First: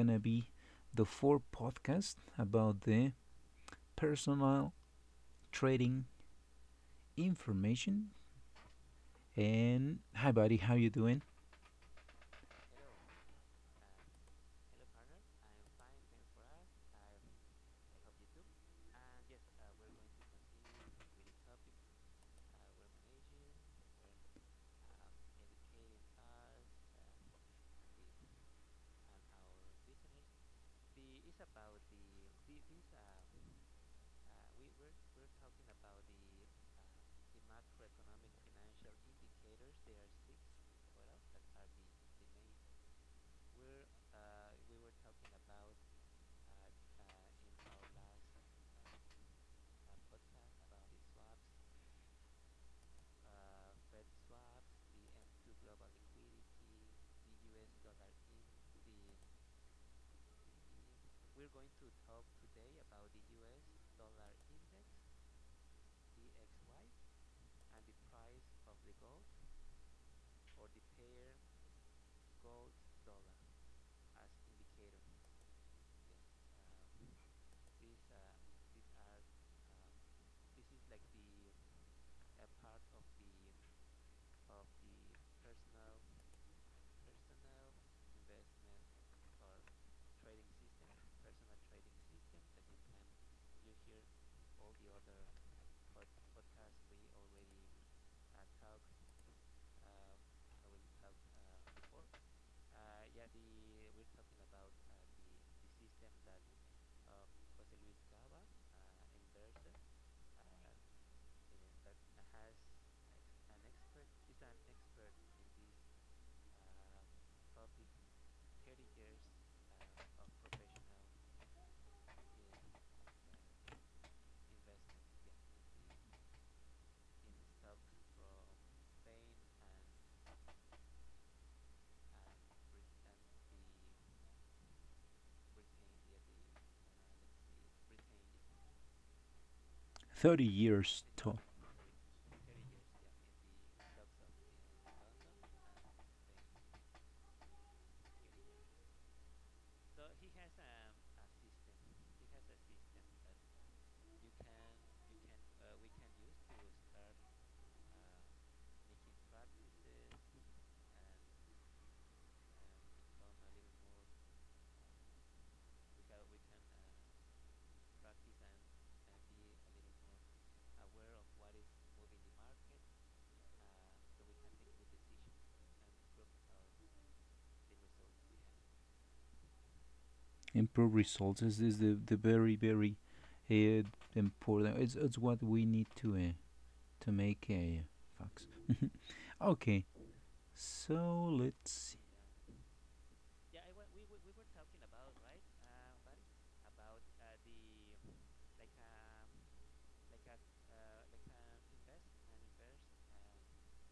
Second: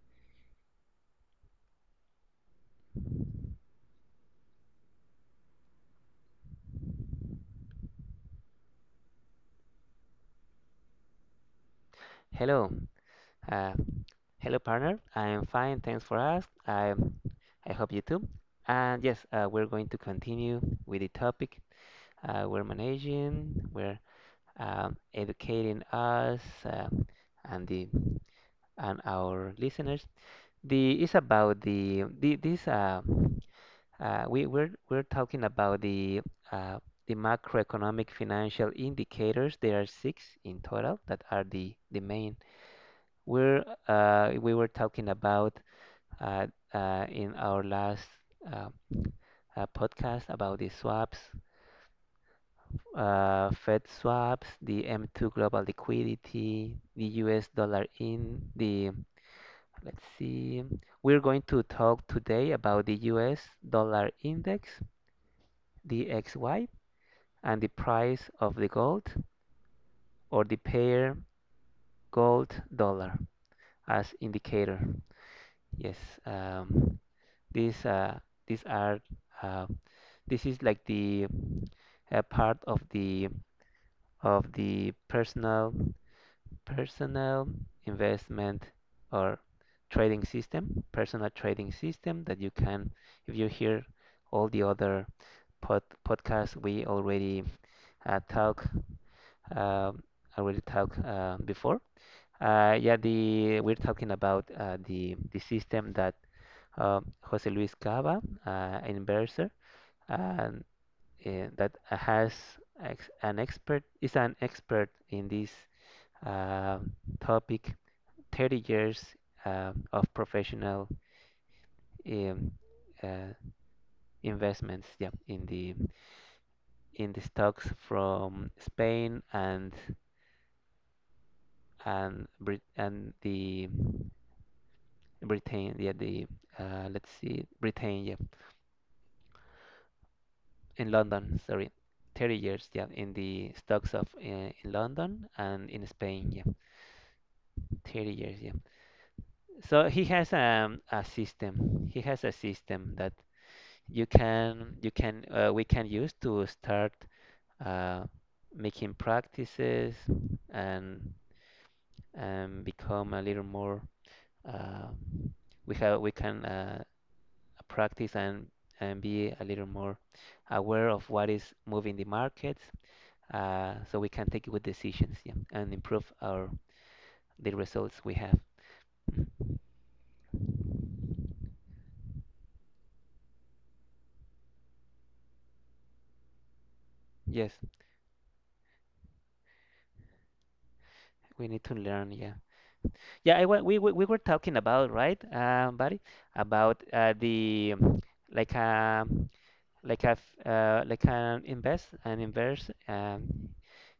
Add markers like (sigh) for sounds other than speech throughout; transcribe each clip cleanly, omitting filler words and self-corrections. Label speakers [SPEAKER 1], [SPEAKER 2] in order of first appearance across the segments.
[SPEAKER 1] gonna be the fourth podcast about the personal trading information. And hi, buddy, how you doing?
[SPEAKER 2] Hello, uh, hello partner. I'm fine, thanks for asking. I hope you too. And yes, we're going to continue with the topic. We're managing, we're educating us and the and our listeners. The it's about the this we, we're talking about uh, the macroeconomic financial indicators. There are six in total that are the main. We were talking about uh, in our last uh, podcast about the swaps, Fed swaps, the M2 global liquidity, the US dollar in, the, let's see, we're going to talk today about the US dollar index, the XY and the price of the gold, or the pair gold dollar as indicator. Yes, um, these uh, these are uh, this is like the part of the personal investment or trading system, personal trading system that you can, if you hear all the other pod, podcasts we uh, talk um, already talked before. Yeah, the we're talking about the system that Jose Luis Cava, an inverser, and that has ex an expert is an expert in this uh, topic. 30 years of professional um, uh, investments, yeah, in the stocks from Spain and and Brit and the Britain, yeah, the let's see, Britain, yeah,
[SPEAKER 1] Thirty
[SPEAKER 2] in
[SPEAKER 1] years
[SPEAKER 2] London,
[SPEAKER 1] tall.
[SPEAKER 2] sorry, 30 years, yeah, in the stocks of in London and in Spain, yeah, 30 years, yeah. So he has a system. He has a system that you can we can use to start uh, making practices and and become a little more. Uh, we can practice and be a little more aware of what is moving the markets, so we can take good decisions, yeah, and improve our the results we have.
[SPEAKER 1] Improve results is the, the very very uh, important. It's what we need to make
[SPEAKER 2] Yes,
[SPEAKER 1] facts. (laughs) Okay, so
[SPEAKER 2] we need to
[SPEAKER 1] let's see.
[SPEAKER 2] learn. Yeah, yeah. I, wa- we were talking about, right, buddy, about the like a like an invest an inverse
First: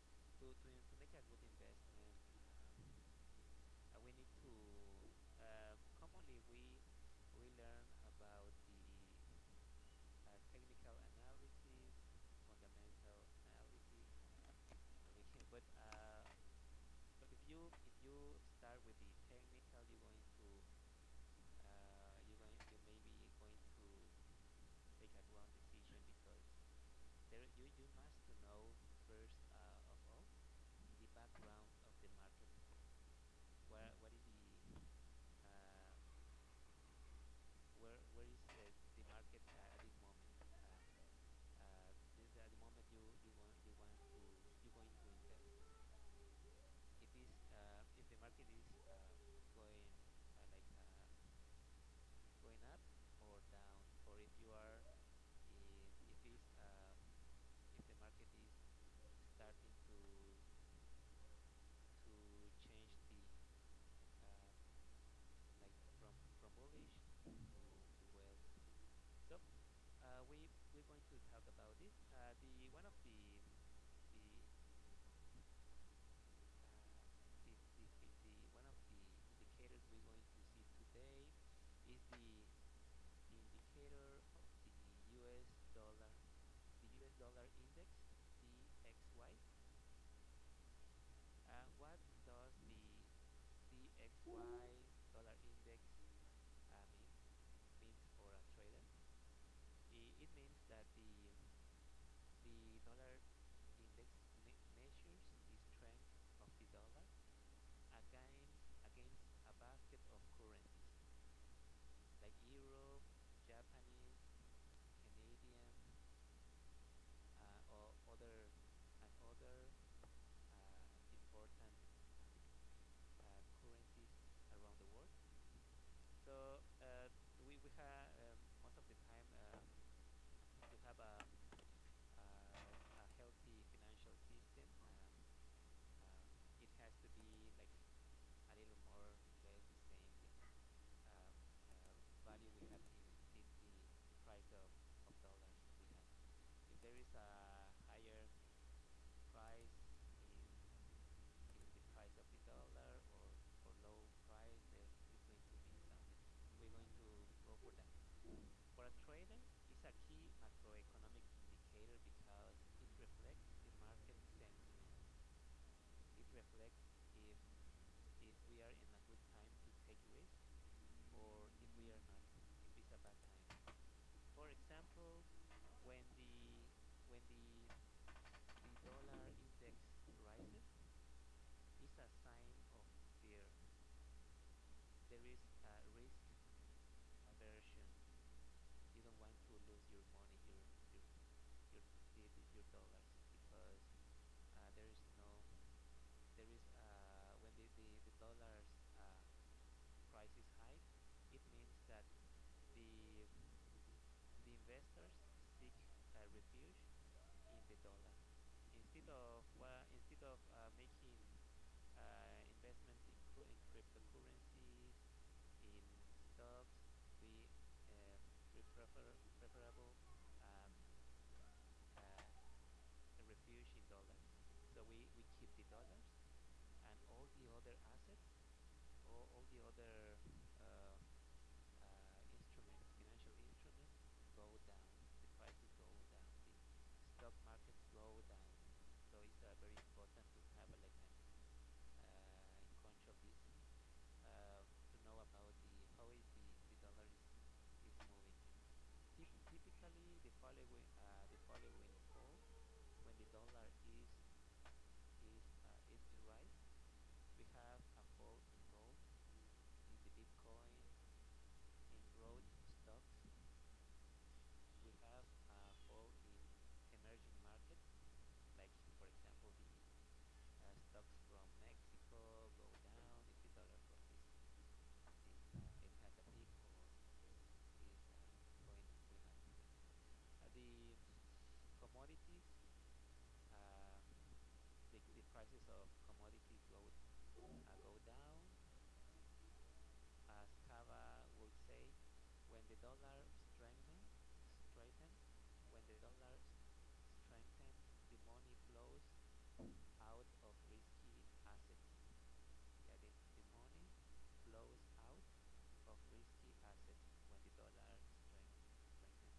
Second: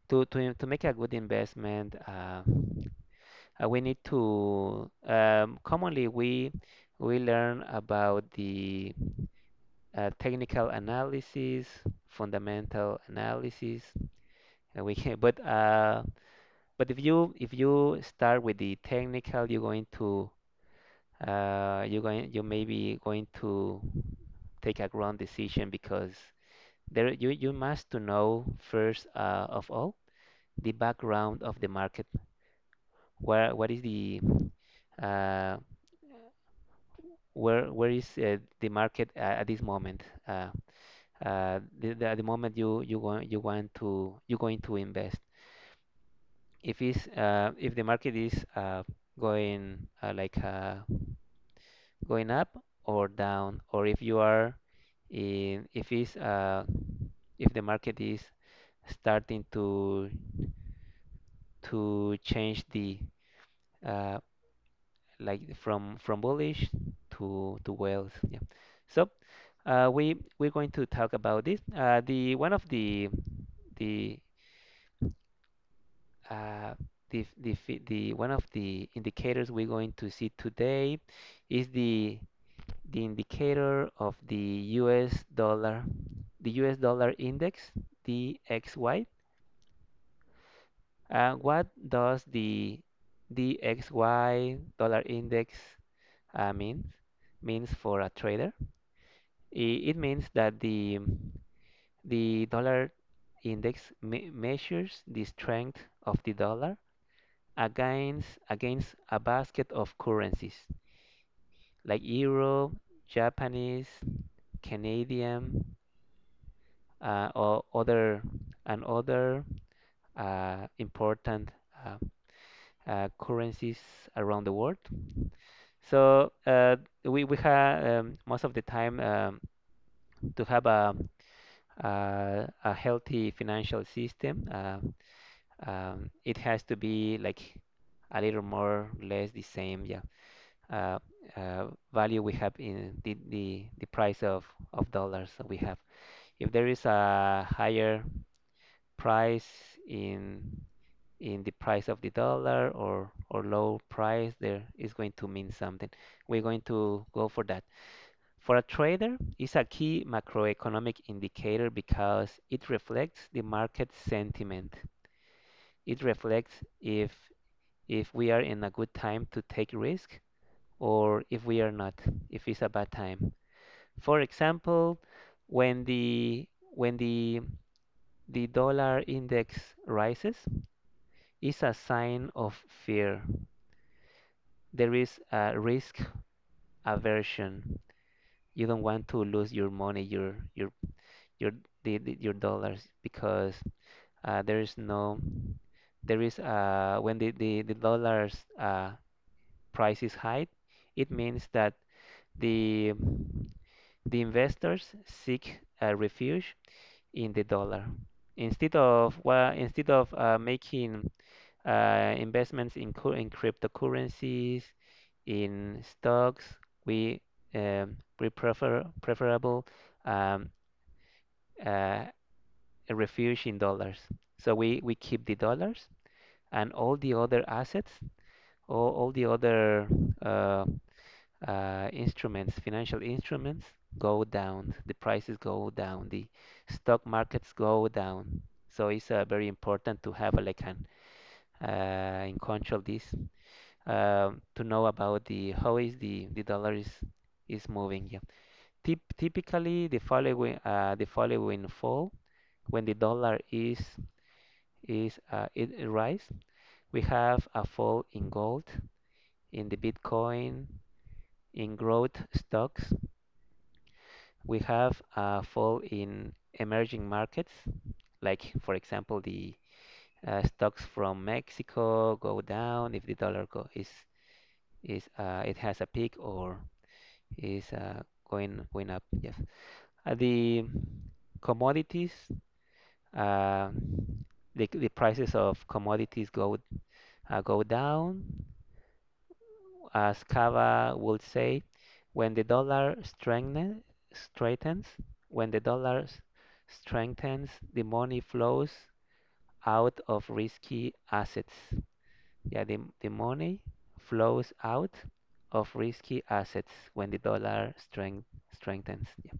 [SPEAKER 2] to make a good investment. We need to Commonly we learn about the technical analysis, fundamental analysis, and we can, (laughs) but if you start with the technical, you're going to you may be going to take a wrong decision because there you must to know first of all the background of the market. Where what is the uh, where is the market at this moment? At the moment you're going to invest. If the market is going uh, like uh, going up or down, or if you are in if it's if the market is starting to change the uh, from bullish to whales. Yeah. So we're going to talk about this. The one of the uh, the fi- The one of the indicators we're going to see today is the indicator of the U.S. dollar, the U.S. dollar index, DXY. What does the DXY dollar index mean? Means for a trader. It means that the dollar index me measures the strength of the dollar against a basket of currencies like euro, Japanese, Canadian, or other and other important uh, currencies around the world. So we have most of the time to have a healthy financial system. It has to be like a little more or less the same, yeah. Uh, uh, Value we have in the price of dollars that we have. If there is a higher price in in the price of the dollar or low price, there is going to mean something. We're going to go for that. For a trader, it's a key macroeconomic indicator because it reflects the market sentiment. It reflects if if we are in a good time to take risk or if we are not, if it's a bad time. For example, when the dollar index rises, it's a sign of fear. There is a risk aversion. You don't want to lose your money, your your dollars because there is no there is when the dollars price is high, it means that The, the investors seek a refuge in the dollar. Instead of Well, instead of making investments in cryptocurrencies, in stocks, we preferable um, uh, a refuge in dollars. So we keep the dollars, and all the other assets, all the other uh, instruments, financial instruments go down, the prices go down, the stock markets go down. So it's very important to have a, like an in control this to know about the how is the dollar is moving. Yeah. Tip. Typically the following fall, when the dollar is it rise, we have a fall in gold, in the Bitcoin, in growth stocks. We have a fall in emerging markets, like for example, the stocks from Mexico go down if the dollar go is it has a peak or is going up. Yes, the commodities, uh, the prices of commodities go down. As Cava would say, when the dollar strengthens, when the dollar strengthens, the money flows out of risky assets. Yeah, the money flows out of risky assets when the dollar strengthens. Yeah.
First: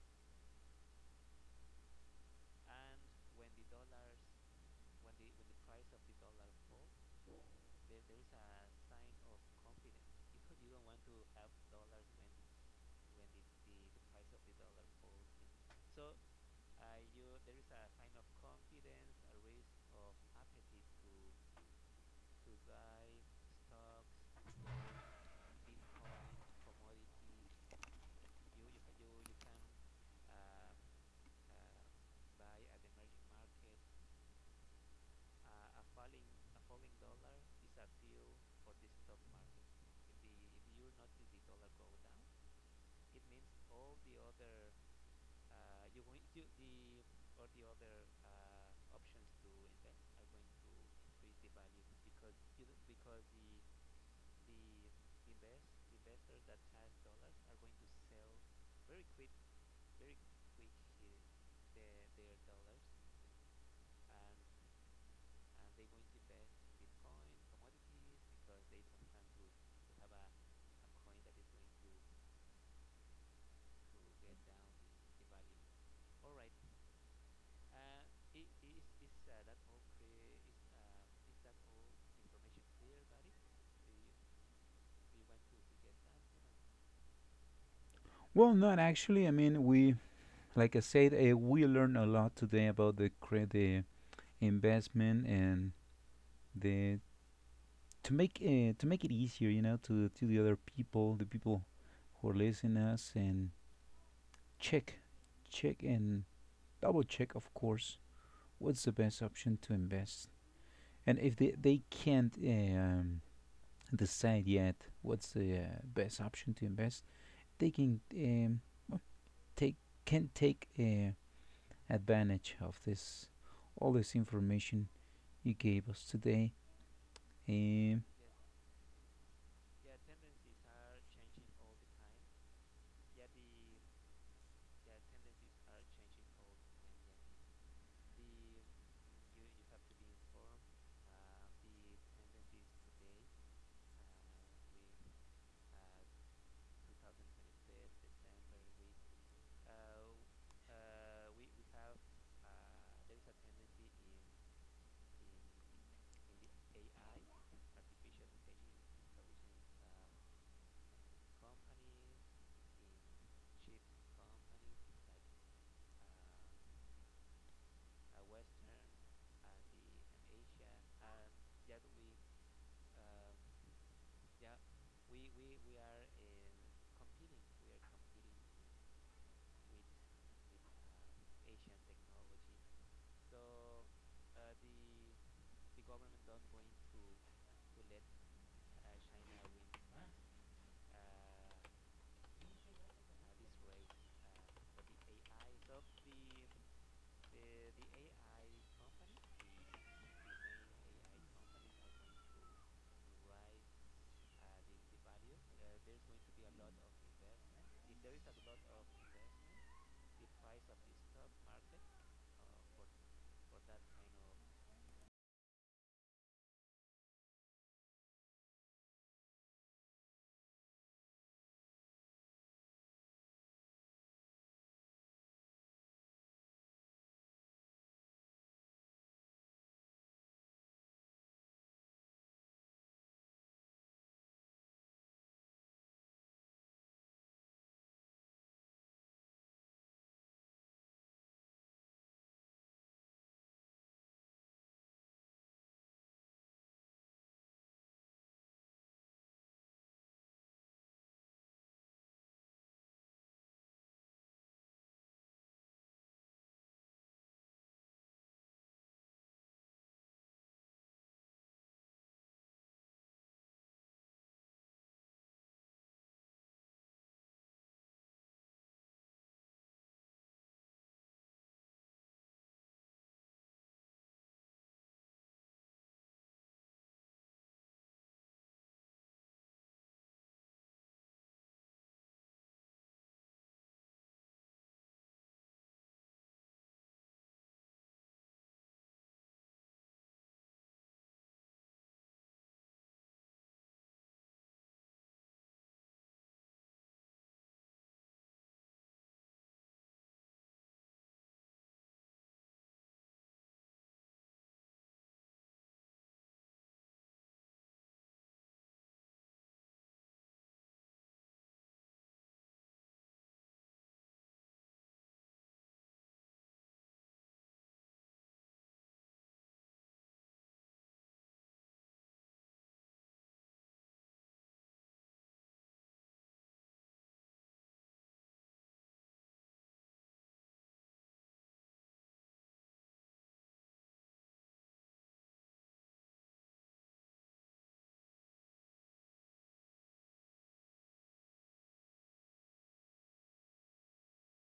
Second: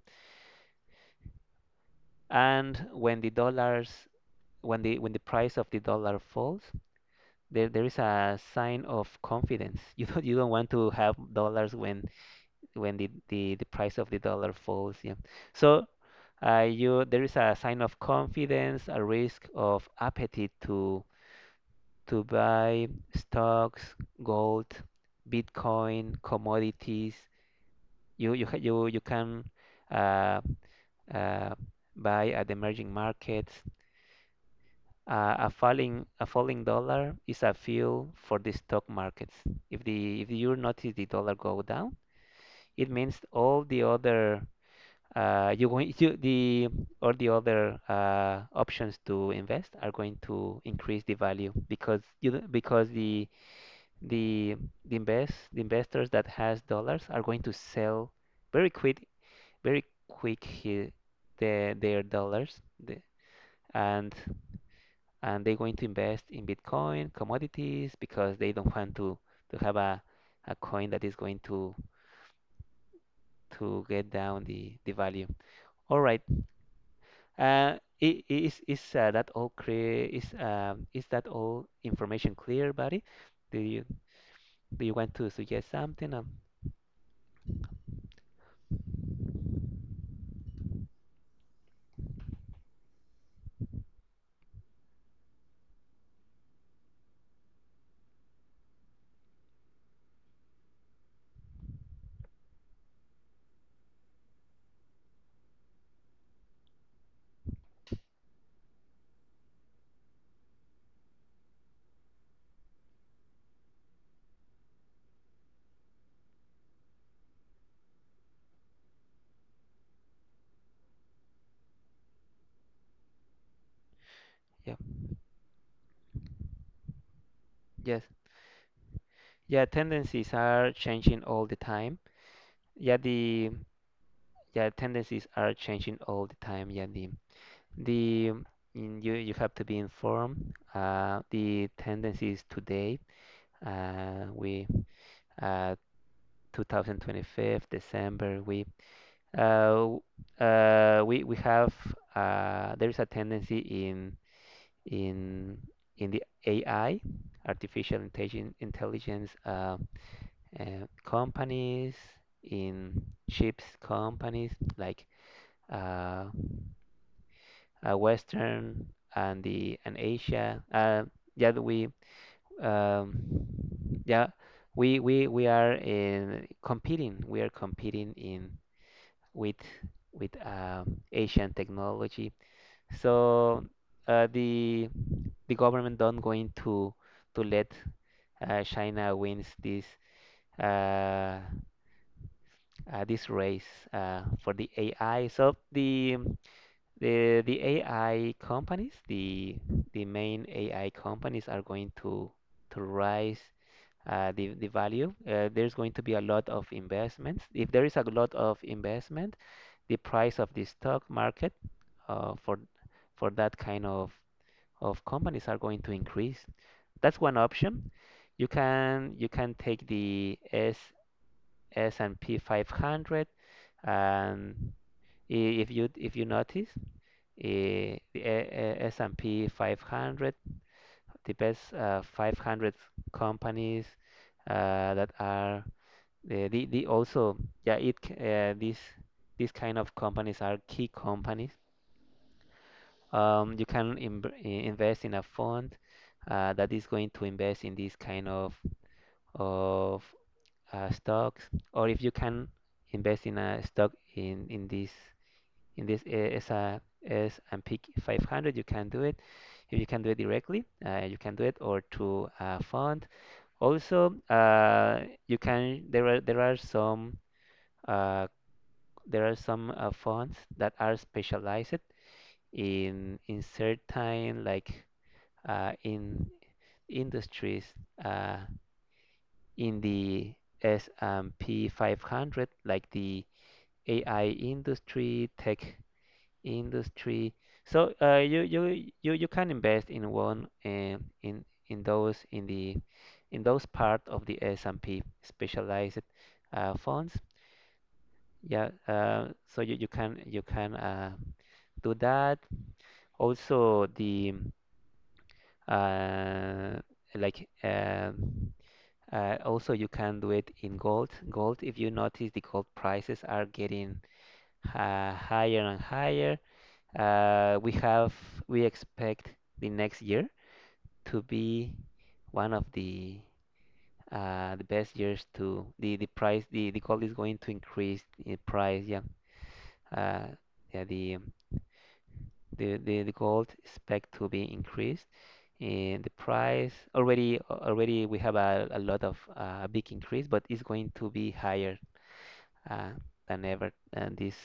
[SPEAKER 2] And when the dollars when the price of the dollar falls, there is a sign of confidence. (laughs) You don't want to have dollars when the price of the dollar falls. Yeah. So you there is a sign of confidence, a risk of appetite to buy stocks, gold, Bitcoin, commodities. You ha- you can uh, uh, buy at emerging markets. A falling dollar is a fuel for the stock markets. If you notice the dollar go down, it means uh, you going you, the all the other options to invest are going to increase the value because you don't- because the the invest the investors that has dollars are going to sell very quick very quick here their dollars, the, and and they're going to invest in Bitcoin, commodities, because they don't want to have a coin that is going to get down the value. All right. Uh, I- is that all clear? Is that all information clear, buddy? Do you do you want to suggest something?
[SPEAKER 1] Well, not actually. I mean, we, like I said, we learned a lot today about the investment and the to make it easier, you know, to the other people, the people who are listening us, and check, check and double check, of course, what's the best option to invest. And if they can't decide yet what's the best option to invest, they can take can take advantage of this all this
[SPEAKER 2] Yeah,
[SPEAKER 1] information you gave us today. Um,
[SPEAKER 2] yes, yeah. Tendencies are changing all the time. Yeah, the yeah tendencies are changing all the time. Yeah, the um, you have to be informed. The tendencies today. We uh 2025 December. Uh, we have There is a tendency in in the AI, artificial intelligence, uh, companies, in chips companies like uh, Western and Asia. Yeah, um, yeah we are in competing. We are competing in with with Asian technology. So uh, the the government don't going to let China wins uh, this race for the AI. So the AI companies, the main AI companies are going to rise the value. There's going to be a lot of investments. If there is a lot of investment, the price of the stock market for that kind of companies are going to increase. That's one option. You can take the S S&P 500, and if you notice the S&P 500, the best 500 companies that are the also yeah it these kind of companies are key companies. You can invest in a fund that is going to invest in this kind of stocks, or if you can invest in a stock in this uh, S&P 500, you can do it. If you can do it directly, you can do it, or through a fund. Also, you can there are some uh, funds that are specialized in certain, like in industries uh, in the S&P 500, like the AI industry, tech industry. So you can invest in one, and in those part of the S&P specialized funds. Yeah, so you can do that. Also the uh, like uh, also, you can do it in gold. Gold, if you notice, the gold prices are getting higher and higher. Uh, we have, we expect the next year to be one of the best years to the price. The gold is going to increase in price. Yeah, uh, yeah. The gold expect to be increased in the price already. We have a lot of big increase, but it's going to be higher uh, than ever this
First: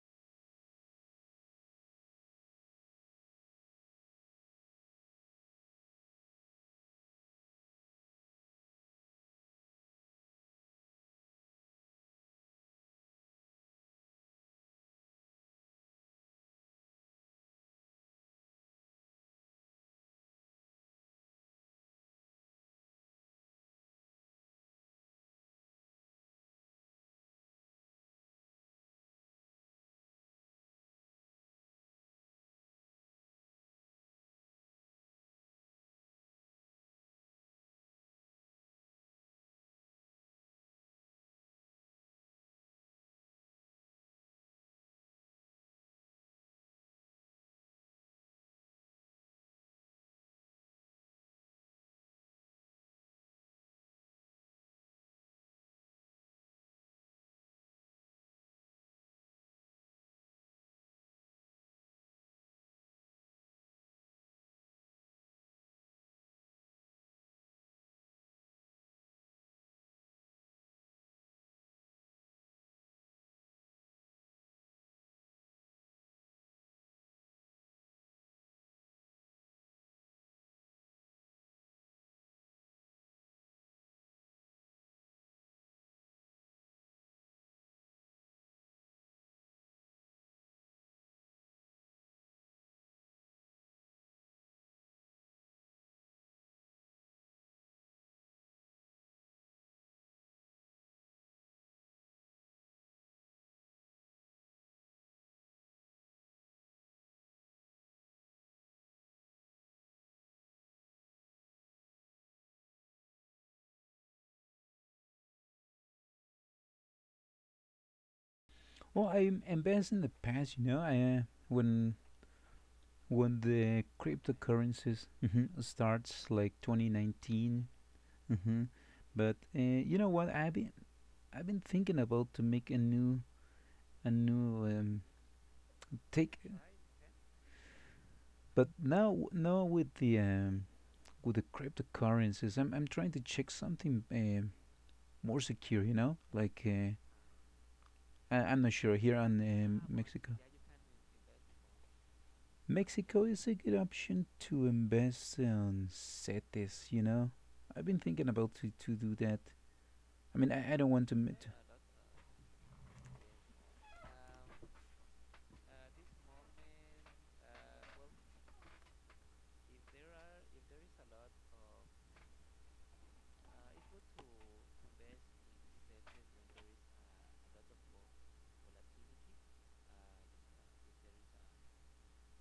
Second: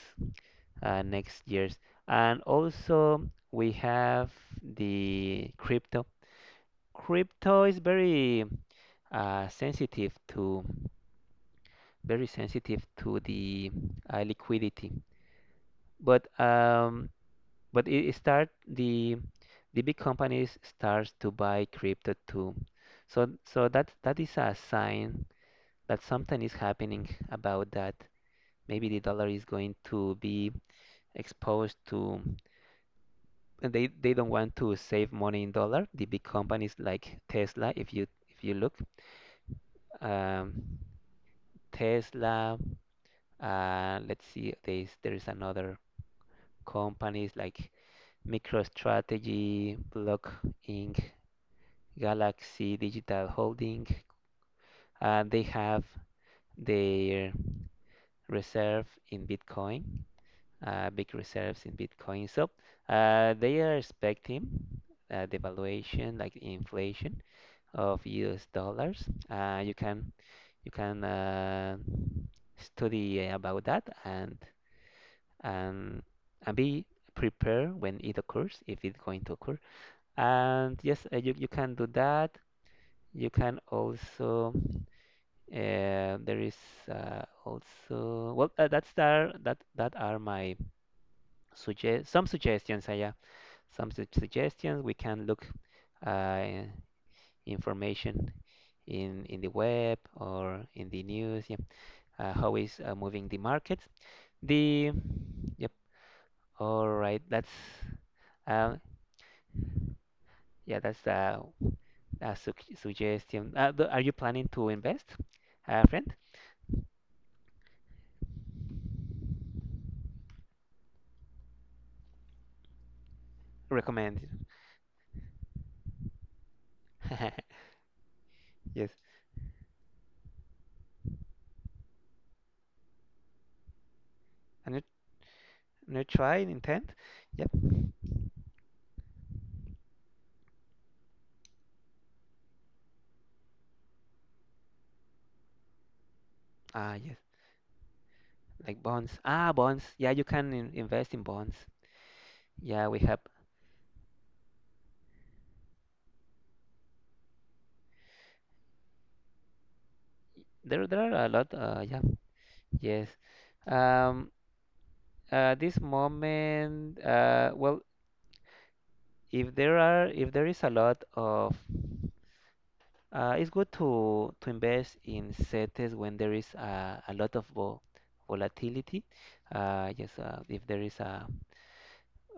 [SPEAKER 2] next years. And also we have the crypto. Crypto is very uh, sensitive to sensitive to the liquidity. But um, but it start, the big companies starts to buy crypto too. So that is a sign that something is happening about that. Maybe the dollar is going to be exposed to, and they don't want to save money in dollar. The big companies like Tesla, if you look, um, Tesla, let's see, there's another companies like MicroStrategy, Block Inc., Galaxy Digital Holding. They have their reserve in Bitcoin, big reserves in Bitcoin. So they are expecting devaluation, like inflation, of US dollars. You can you can uh, study about that, and and be prepared when it occurs, if it's going to occur. And yes, you can do that. You can also there is also well that's there that are my suggest some suggestions. Yeah, suggestions, we can look uh, information in the web or in the news. Yeah, how is moving the market? The Yep. All right, that's uh, yeah, that's uh, a su suggestion. Are you planning to invest, friend?
[SPEAKER 1] well, I'm embarrassed in the past, you know, I, when the
[SPEAKER 2] Recommend.
[SPEAKER 1] cryptocurrencies mhm, starts like
[SPEAKER 2] (laughs)
[SPEAKER 1] 2019. Mhm.
[SPEAKER 2] Yes,
[SPEAKER 1] But you know what? I've been thinking about to make a new a new
[SPEAKER 2] and you,
[SPEAKER 1] um,
[SPEAKER 2] and you try
[SPEAKER 1] take,
[SPEAKER 2] and intent. Yep.
[SPEAKER 1] but now with the with the cryptocurrencies, I'm trying to check something more secure, you know? Like,
[SPEAKER 2] Ah, yes,
[SPEAKER 1] I, I'm not
[SPEAKER 2] like
[SPEAKER 1] sure here
[SPEAKER 2] bonds.
[SPEAKER 1] on
[SPEAKER 2] Ah, bonds. Yeah, you
[SPEAKER 1] Mexico.
[SPEAKER 2] can in invest in bonds. Yeah, we
[SPEAKER 1] Mexico
[SPEAKER 2] have.
[SPEAKER 1] is a good option to invest on CETES, you know? I've been thinking about to do that. I mean, I don't
[SPEAKER 2] There
[SPEAKER 1] want to,
[SPEAKER 2] are a
[SPEAKER 1] m- to
[SPEAKER 2] lot. Yeah. Yes. Um, this moment, well, if there is a lot of, it's good to invest in CETES when there is a lot of volatility. Yes, if there is a,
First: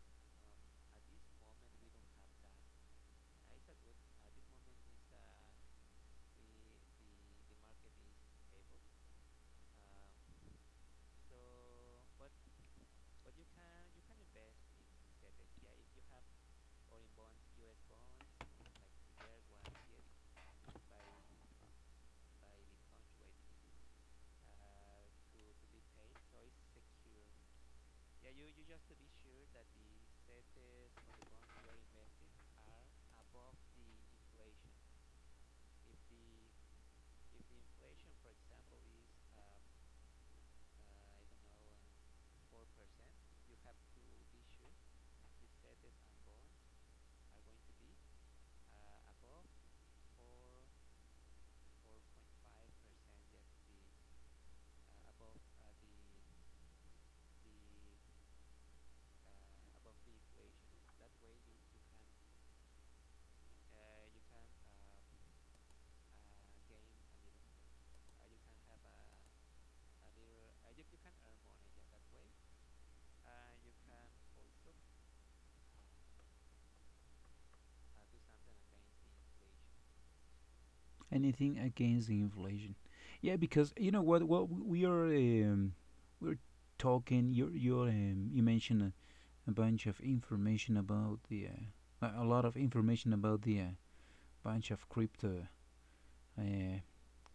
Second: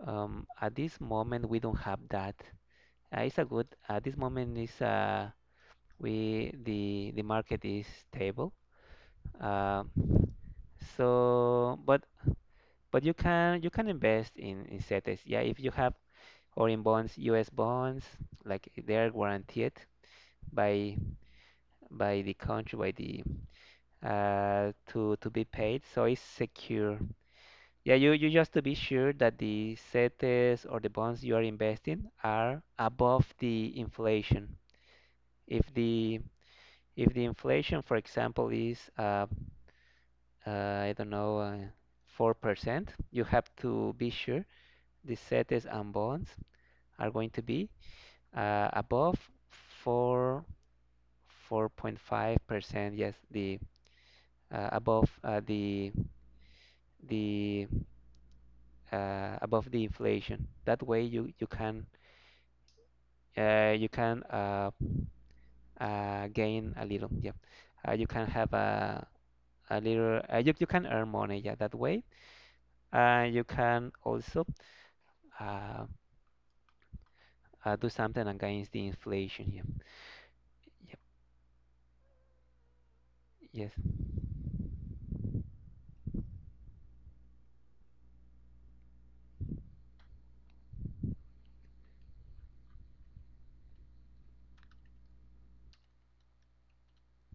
[SPEAKER 2] at this moment we don't have that. It's a good. At this moment is, we the market is stable. Uh, so, but you can invest in CETES. Yeah, if you have foreign bonds, U.S. bonds, like they are guaranteed by the country, by the to be paid, so it's secure. Yeah, you just to be sure that the CETES or the bonds you are investing are above the inflation. If the inflation, for example, is I don't know, 4%, you have to be sure the CETES and bonds are going to be above 4 4.5%, yes, the above, the the above the inflation. That way, you can, uh, you can uh, gain a little, yeah. You can have a little, you can earn money, yeah, that way. You can also uh, do something against the inflation, yeah. Yep,
[SPEAKER 1] anything against the inflation. Yeah, because
[SPEAKER 2] yes,
[SPEAKER 1] you know what? We're talking. You you mentioned a bunch of information about the a lot of information about the bunch of crypto uh,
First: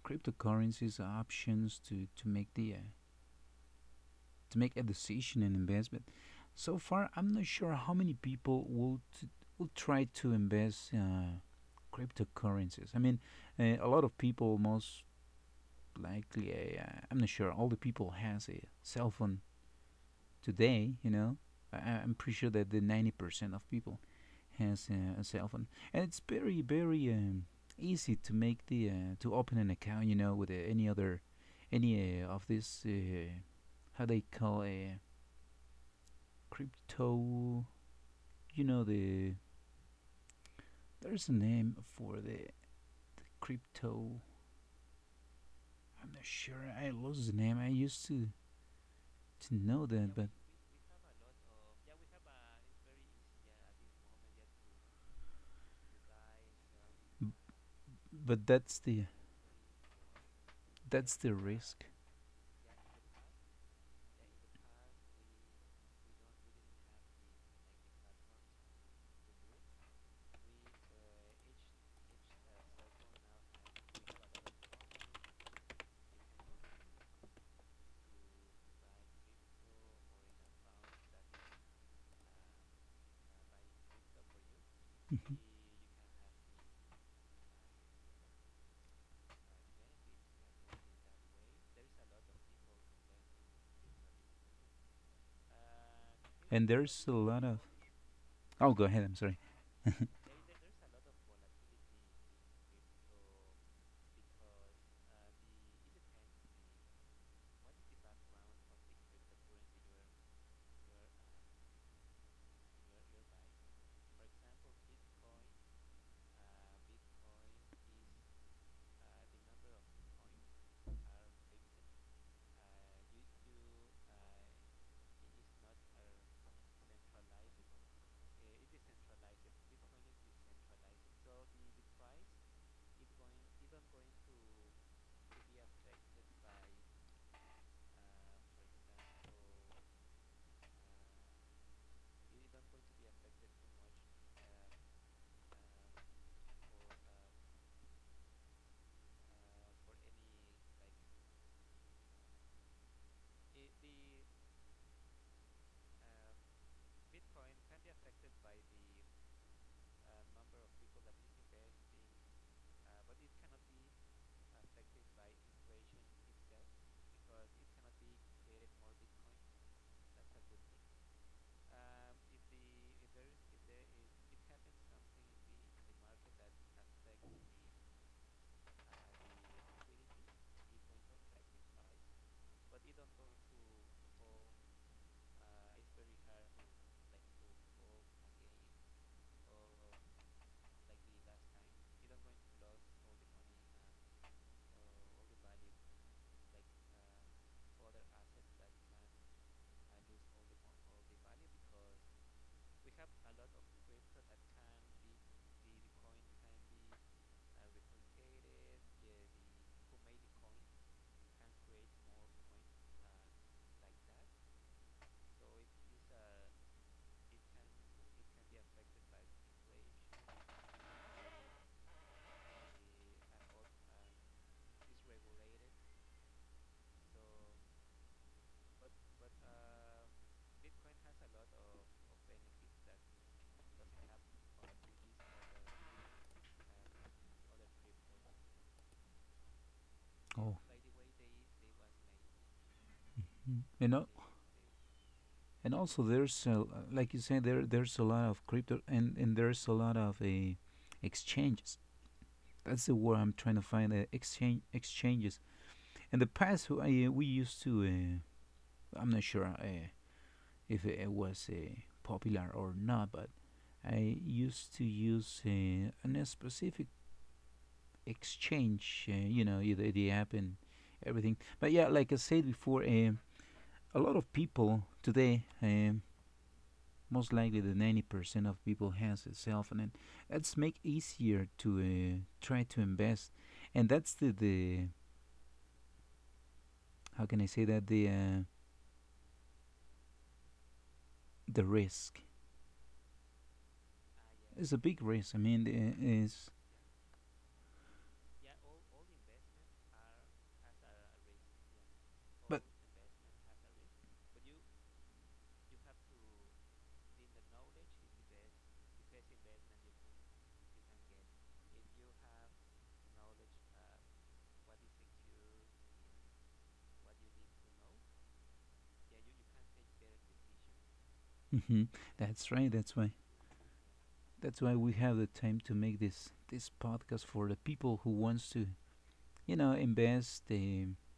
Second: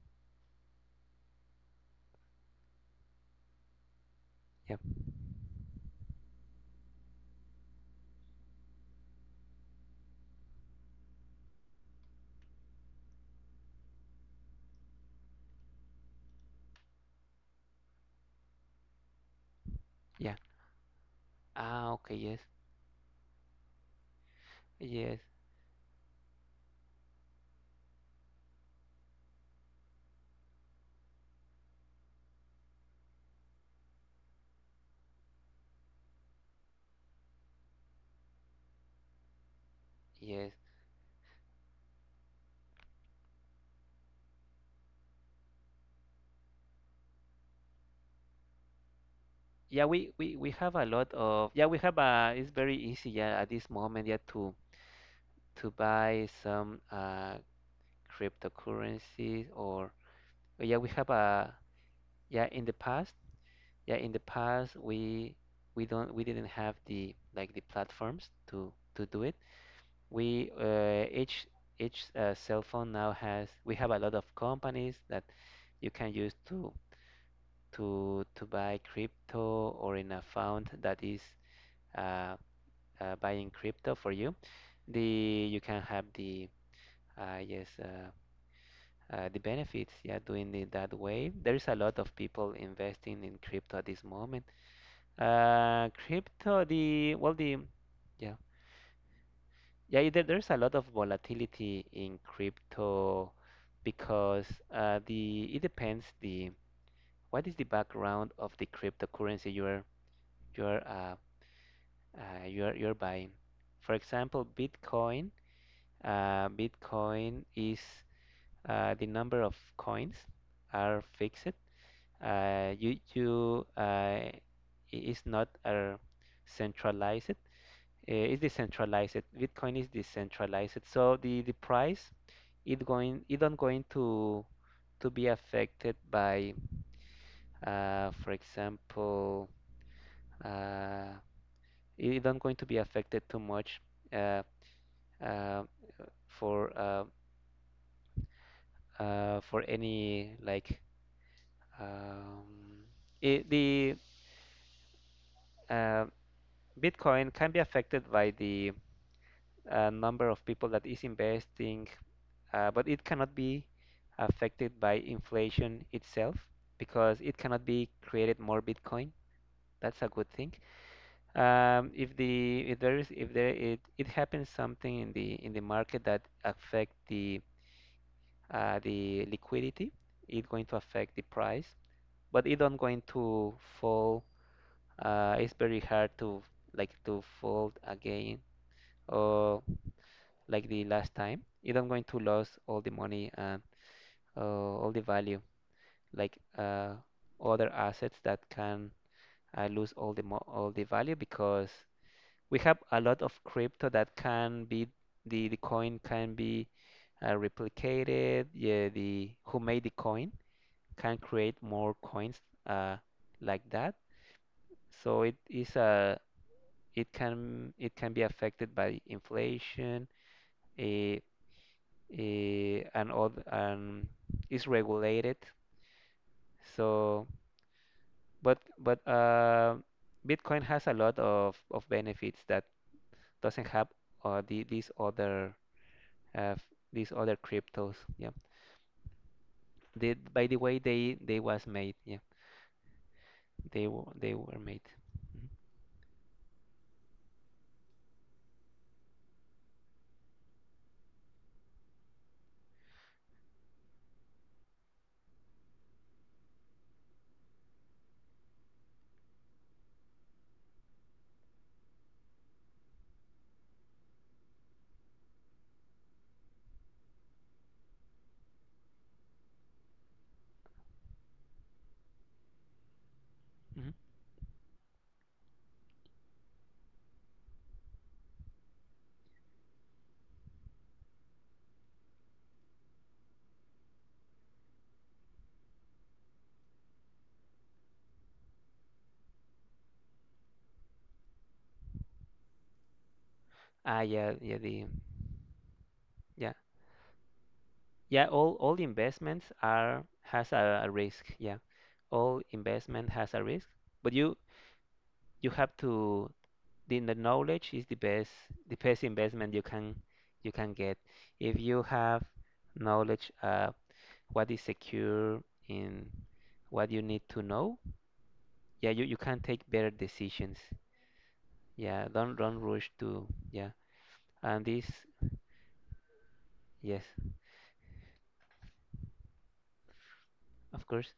[SPEAKER 1] cryptocurrencies are options to make the to make
[SPEAKER 2] yep,
[SPEAKER 1] a decision in investment. So far, I'm not sure how many people will try to invest cryptocurrencies. I mean, a lot of people most likely. I'm not sure all the people has a cell phone
[SPEAKER 2] yeah.
[SPEAKER 1] today, you know,
[SPEAKER 2] Ah,
[SPEAKER 1] I-
[SPEAKER 2] okay,
[SPEAKER 1] am pretty
[SPEAKER 2] yes,
[SPEAKER 1] sure that the 90% of people has
[SPEAKER 2] yes,
[SPEAKER 1] a cell phone, and it's very, very easy to make the to open an account, you know, with any other, any of this, how they call a crypto, you know, the
[SPEAKER 2] yes.
[SPEAKER 1] there's a name for the crypto. I'm not sure. I lost the name. I used to
[SPEAKER 2] Yeah,
[SPEAKER 1] know
[SPEAKER 2] we,
[SPEAKER 1] that,
[SPEAKER 2] we, we have a lot of, yeah, we have a it's very easy, yeah, at this moment, yeah, to buy some
[SPEAKER 1] but that's the
[SPEAKER 2] cryptocurrencies, or yeah we have
[SPEAKER 1] That's the
[SPEAKER 2] a
[SPEAKER 1] risk.
[SPEAKER 2] yeah, in the past, yeah, in the past, we didn't have the, like, the platforms to do it. We Each cell phone now has, we have a lot of companies that you can use to buy crypto, or in a fund that is Uh, buying crypto for you. The You can have the uh, yes uh, the benefits. Yeah, doing it that way. There is a lot of people investing in crypto at this moment. Crypto
[SPEAKER 1] And there's a
[SPEAKER 2] the well
[SPEAKER 1] lot
[SPEAKER 2] the
[SPEAKER 1] of.
[SPEAKER 2] Yeah,
[SPEAKER 1] Oh, go ahead. I'm sorry.
[SPEAKER 2] yeah, there's a lot of volatility in crypto because, the it depends, the what is the background of the cryptocurrency you're you're uh, you're buying. For example, Bitcoin. Bitcoin is, the number of coins are fixed. You it's not, centralized. It's decentralized. Bitcoin is decentralized. So the price, it going, it don't going to be affected by, for example, uh, it don't going to be affected too much, uh, uh, for, for any, like, Um, the, uh, Bitcoin can be affected by the, number of people that is investing, but it cannot be affected by inflation itself, because it cannot be created more Bitcoin. That's a good thing. If the, if there is if there it, it happens something in the market that affect the, the liquidity, it's going to affect the price, but it don't going to fall, it's very hard to, like, to fold again, or like the last time, if I'm going to lose all the money, and all the value, like, other assets that can, lose all the all the value, because we have a lot of crypto that can be, the coin can be, replicated, yeah, the who made the coin can create more coins, uh, like that. So it is a, it can, it can be affected by inflation, eh, and all, and is regulated, so. But Bitcoin has a lot of benefits that doesn't have, the, these other, uh, f- these other cryptos, yeah, they, by the
[SPEAKER 1] Oh.
[SPEAKER 2] way they was made, yeah,
[SPEAKER 1] Mm, you know,
[SPEAKER 2] they were made. Mhm.
[SPEAKER 1] and also there's a, like you said there there's a lot of crypto and there's a lot of exchanges. That's the word I'm trying to find. Exchanges. In the past, who- I, we used to. I'm not sure if it was popular or not, but I used to use a specific exchange, you know, the app and everything. But yeah, like I said before,
[SPEAKER 2] Mhm.
[SPEAKER 1] a lot of people today, most likely the 90% of people has a cell phone, and it's make easier to try to invest, and that's the how can I say that the risk.
[SPEAKER 2] ah yeah yeah
[SPEAKER 1] It's a
[SPEAKER 2] the
[SPEAKER 1] big risk. I mean, is
[SPEAKER 2] yeah Yeah, all investments are has a risk. Yeah, all
[SPEAKER 1] but
[SPEAKER 2] investment has a risk, but you have to, the knowledge is the best, the best investment you can get. If you have knowledge, what is secure, in what you need to know, yeah, you can take better decisions.
[SPEAKER 1] hmm.
[SPEAKER 2] Yeah, don't
[SPEAKER 1] That's right.
[SPEAKER 2] rush
[SPEAKER 1] That's why.
[SPEAKER 2] to. Yeah.
[SPEAKER 1] That's
[SPEAKER 2] And
[SPEAKER 1] why
[SPEAKER 2] this.
[SPEAKER 1] we have the time to make this this
[SPEAKER 2] Yes,
[SPEAKER 1] podcast for the people who wants to, you know, invest.
[SPEAKER 2] of course.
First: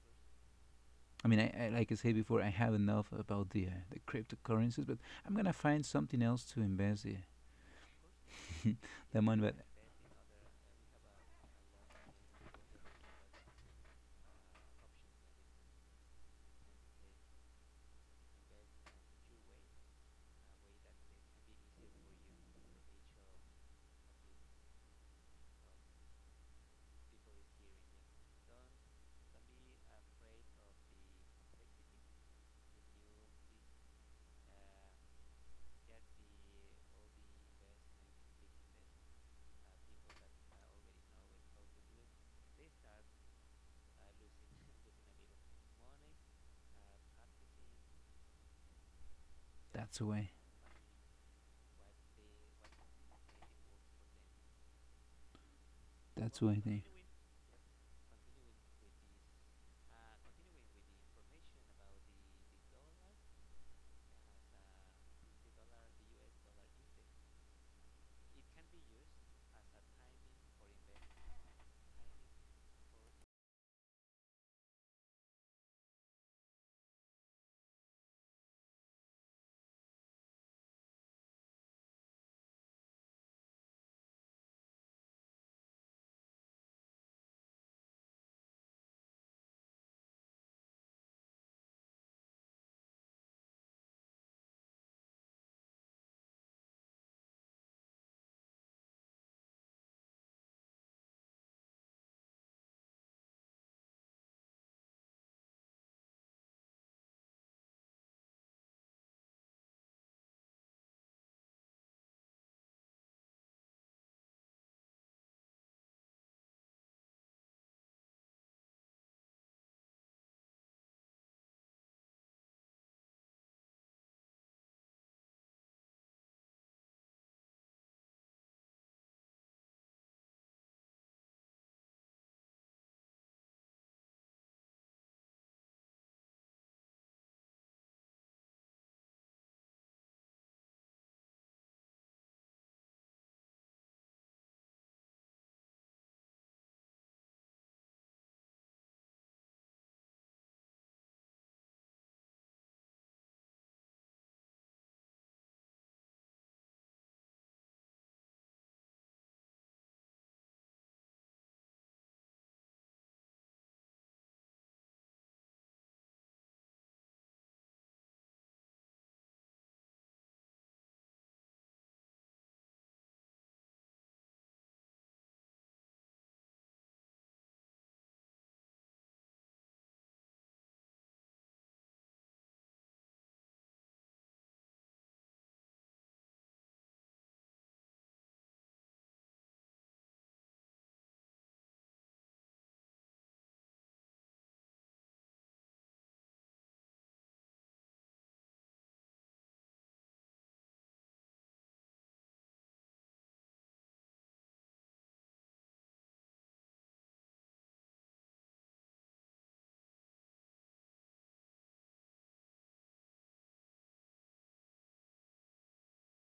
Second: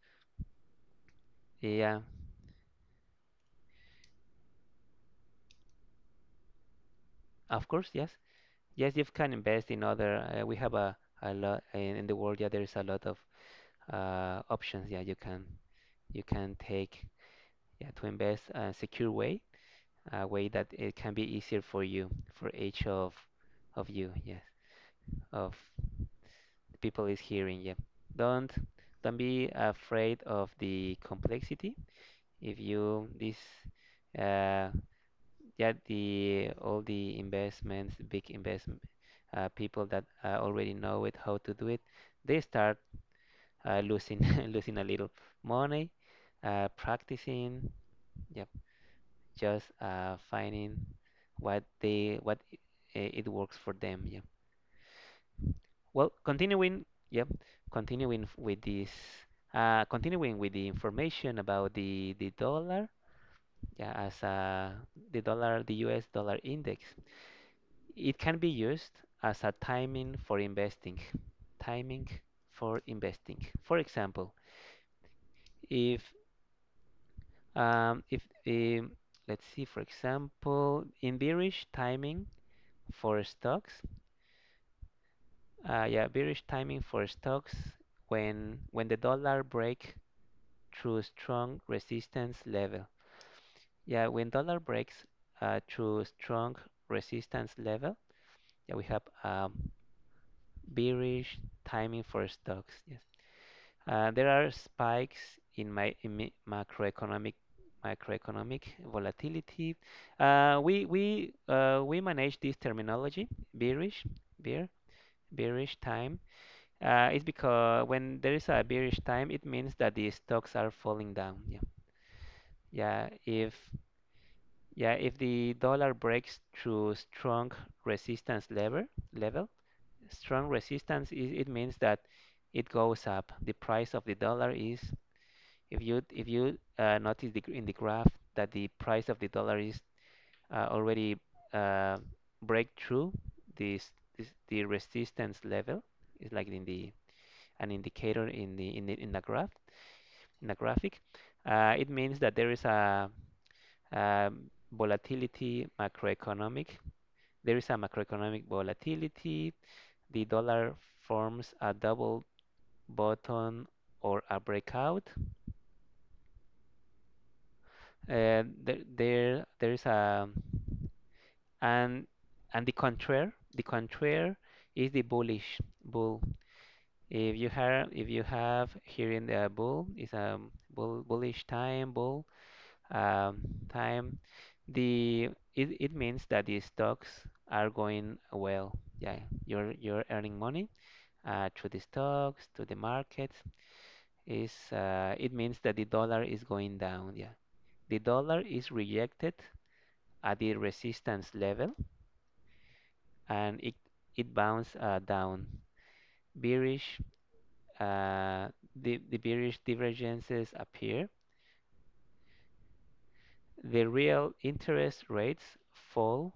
[SPEAKER 1] I mean, I, like I
[SPEAKER 2] Yeah,
[SPEAKER 1] said before, I have enough about the cryptocurrencies, but I'm gonna find something else to invest
[SPEAKER 2] of course, yes. Yes, you
[SPEAKER 1] (laughs) the
[SPEAKER 2] can
[SPEAKER 1] money. But
[SPEAKER 2] invest in other. We have a lot in the world. Yeah, there is a lot of, options. Yeah, you can take, yeah, to invest a secure way, a way that it can be easier for you, for each of you. Yes, of the people is hearing. Yeah, don't be afraid of the complexity. If you this, uh, yeah, the all the investments, big investment, people that, already know it, how to do it, they start, losing, (laughs) losing a little money, practicing, yep, just,
[SPEAKER 1] that's the way.
[SPEAKER 2] finding what they, what it works for them. Yeah. Well,
[SPEAKER 1] That's the way. They,
[SPEAKER 2] continuing, yep, continuing with this, continuing with the information about the dollar, yeah, as, the dollar, the U.S. dollar index. It can be used as a timing for investing. Timing for investing. For example, if if um, let's see, for example, in bearish timing for stocks, yeah, bearish timing for stocks, when the dollar break through strong resistance level. Yeah, when dollar breaks, through strong resistance level, yeah, we have, bearish timing for stocks. Yeah. There are spikes in, macroeconomic macroeconomic volatility. We we manage this terminology, bearish, bear bearish time. It's because when there is a bearish time, it means that the stocks are falling down. Yeah, yeah. If, yeah, if the dollar breaks through strong resistance level, strong resistance is, it means that it goes up. The price of the dollar is. If you notice the, in the graph, that the price of the dollar is, already uh, break through this, this the resistance level, it's like in the, an indicator in the, in the graph in the graphic. It means that there is a volatility macroeconomic. There is a macroeconomic volatility. The dollar forms a double bottom or a breakout. There is a, and the contraire, is the bullish, bull if you have, here in the bull, is a bull, bullish time bull um, time, the, it means that the stocks are going well, yeah, you're earning money, through the stocks to the markets, is, it means that the dollar is going down, yeah, the dollar is rejected at the resistance level, and it bounds, down. Bearish, uh, the bearish divergences appear. The real interest rates fall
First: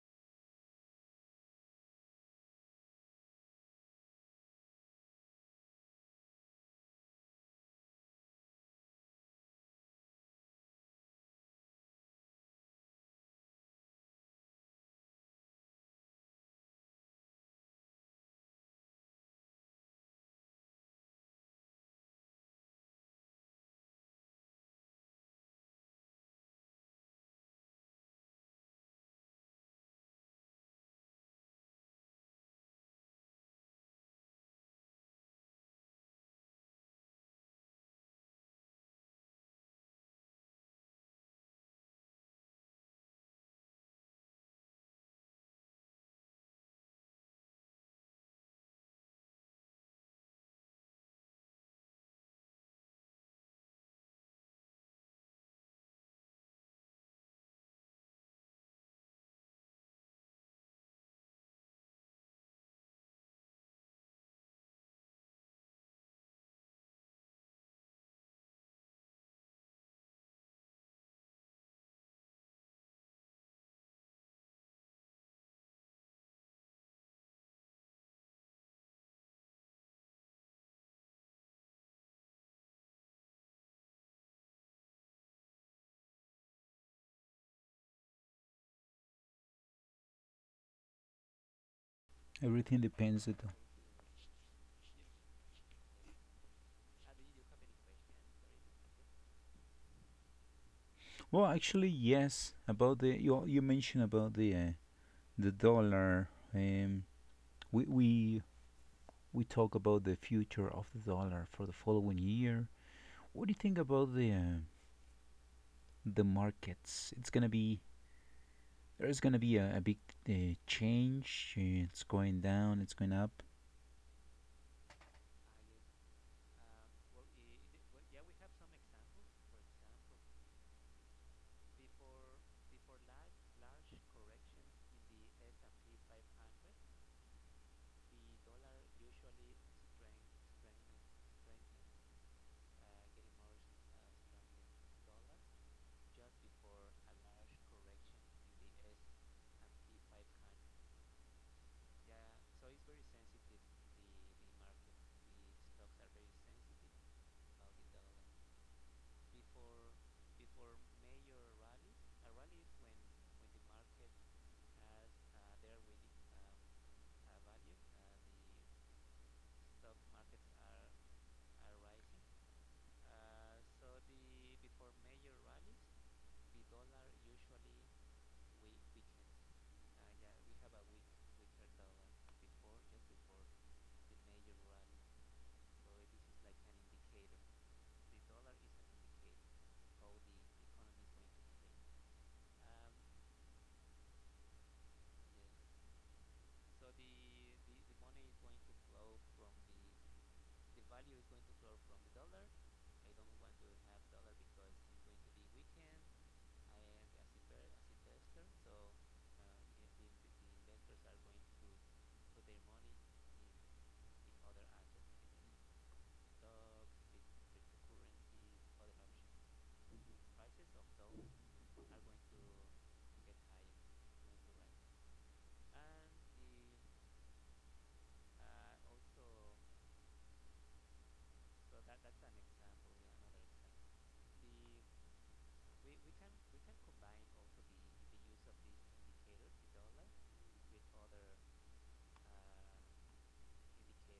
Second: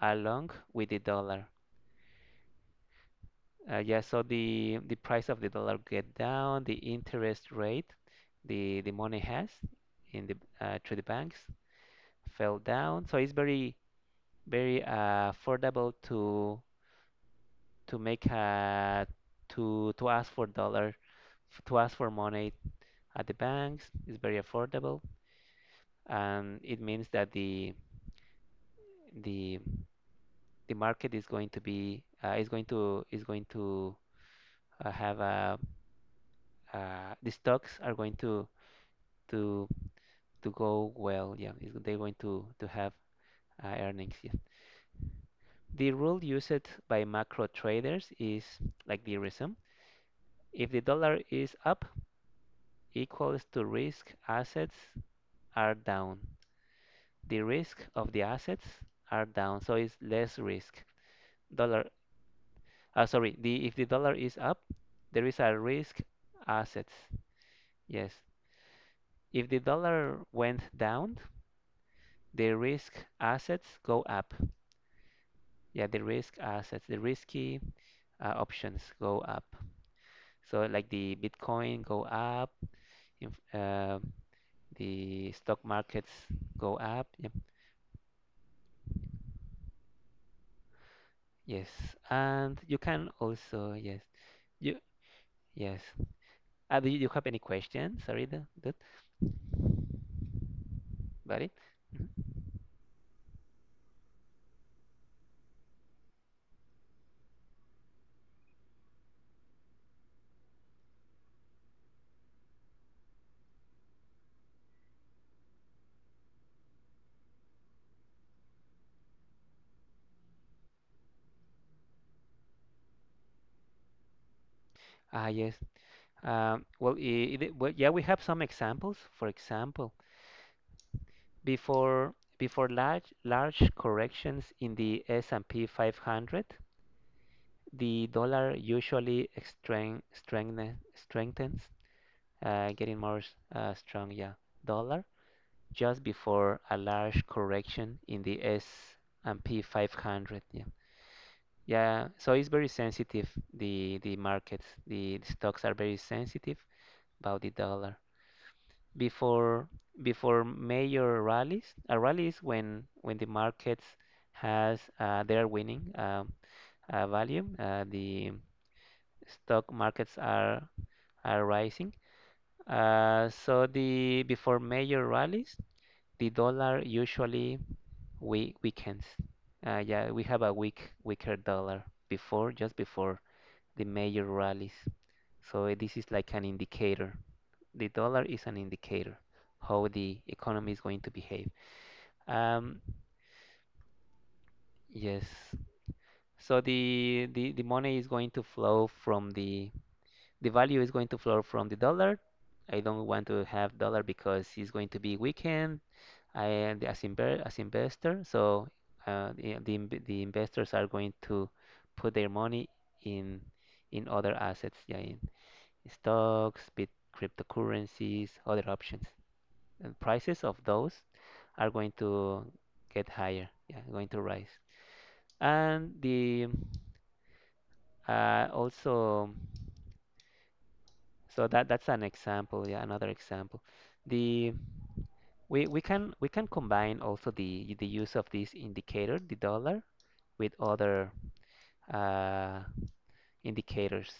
[SPEAKER 2] along with the dollar. Yeah, so the price of the dollar get down, the interest rate, the money has in the through the banks fell down. So it's very very affordable to make a to ask for dollar to ask for money at the banks. It's very affordable, and it means that the the market is going to be is going to have a the stocks are going to to go well. Yeah, it's, they're going to have earnings. Yeah. The rule used by macro traders is like the reason. If the dollar is up, equals to risk assets are down. The risk of the assets are down, so it's less risk. Dollar sorry, the if the dollar is up, there is a risk assets. Yes. If the dollar went down, the risk assets go up. Yeah, the risk assets, the risky options go up. So like the Bitcoin go up, inf the stock markets go up. Yep. Yes. And you
[SPEAKER 1] everything
[SPEAKER 2] can
[SPEAKER 1] depends. At, all.
[SPEAKER 2] also, yes. You yes. Do you have any questions, sorry, the about
[SPEAKER 1] Well,
[SPEAKER 2] it?
[SPEAKER 1] actually, yes. About the you you mentioned about the dollar. Um, we we talk about the future of the dollar for the following year. What do you think about the markets. It's gonna be there's gonna be a big change. It's going down. It's going up.
[SPEAKER 2] Ah, yes. Well, we have some examples. For example, before large corrections in the S&P 500, the dollar usually strengthens, getting more strong, yeah, dollar just before a large correction in the S&P 500. Yeah, yeah. So it's very sensitive. The markets, the stocks are very sensitive about the dollar. before before major rallies. A rally is when the markets has they are winning value. The stock markets are rising. So the before major rallies, the dollar usually we weakens. Yeah, we have a weaker dollar before just before the major rallies. So this is like an indicator. The dollar is an indicator how the economy is going to behave. Um, yes. So the money is going to flow from the value is going to flow from the dollar. I don't want to have dollar because it's going to be weakened. I as inver as investor, so the investors are going to put their money in in other assets. Yeah, in stocks, bit cryptocurrencies, other options. And prices of those are going to get higher, yeah, going to rise. And the also, so that that's an example, yeah, another example. The we can combine also the use of this indicator, the dollar, with other uh, indicators.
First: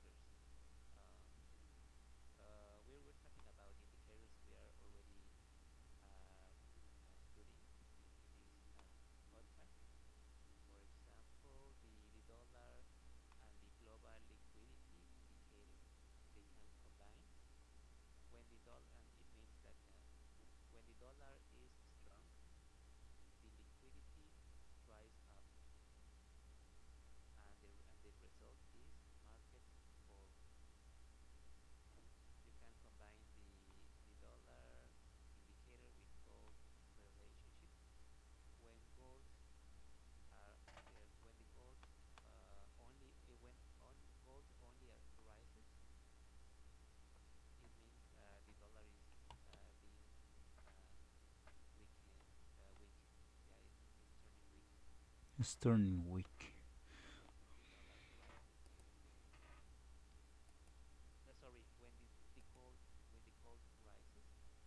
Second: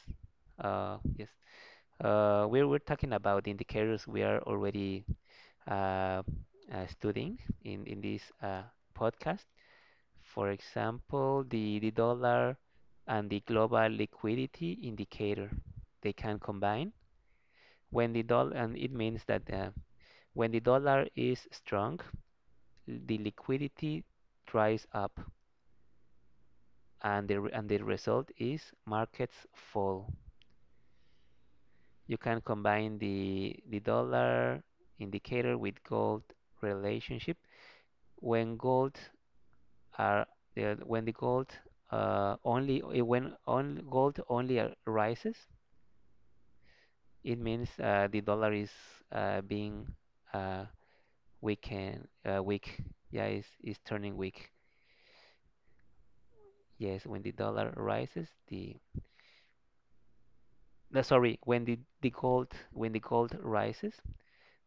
[SPEAKER 2] Uh, yes, we're talking about the indicators we are already uh, studying in this podcast. For example, the dollar and the global liquidity indicator, they can combine. When the dollar, and it means that when the dollar is strong, the liquidity dries up and the result is markets fall. You can combine the dollar indicator with gold relationship. When gold are when the gold only when on gold only rises, it means the dollar is being uh, weak. Yeah, is turning weak.
[SPEAKER 1] It's turning weak.
[SPEAKER 2] Yes, when the dollar rises, the no, sorry, when the gold when the gold rises,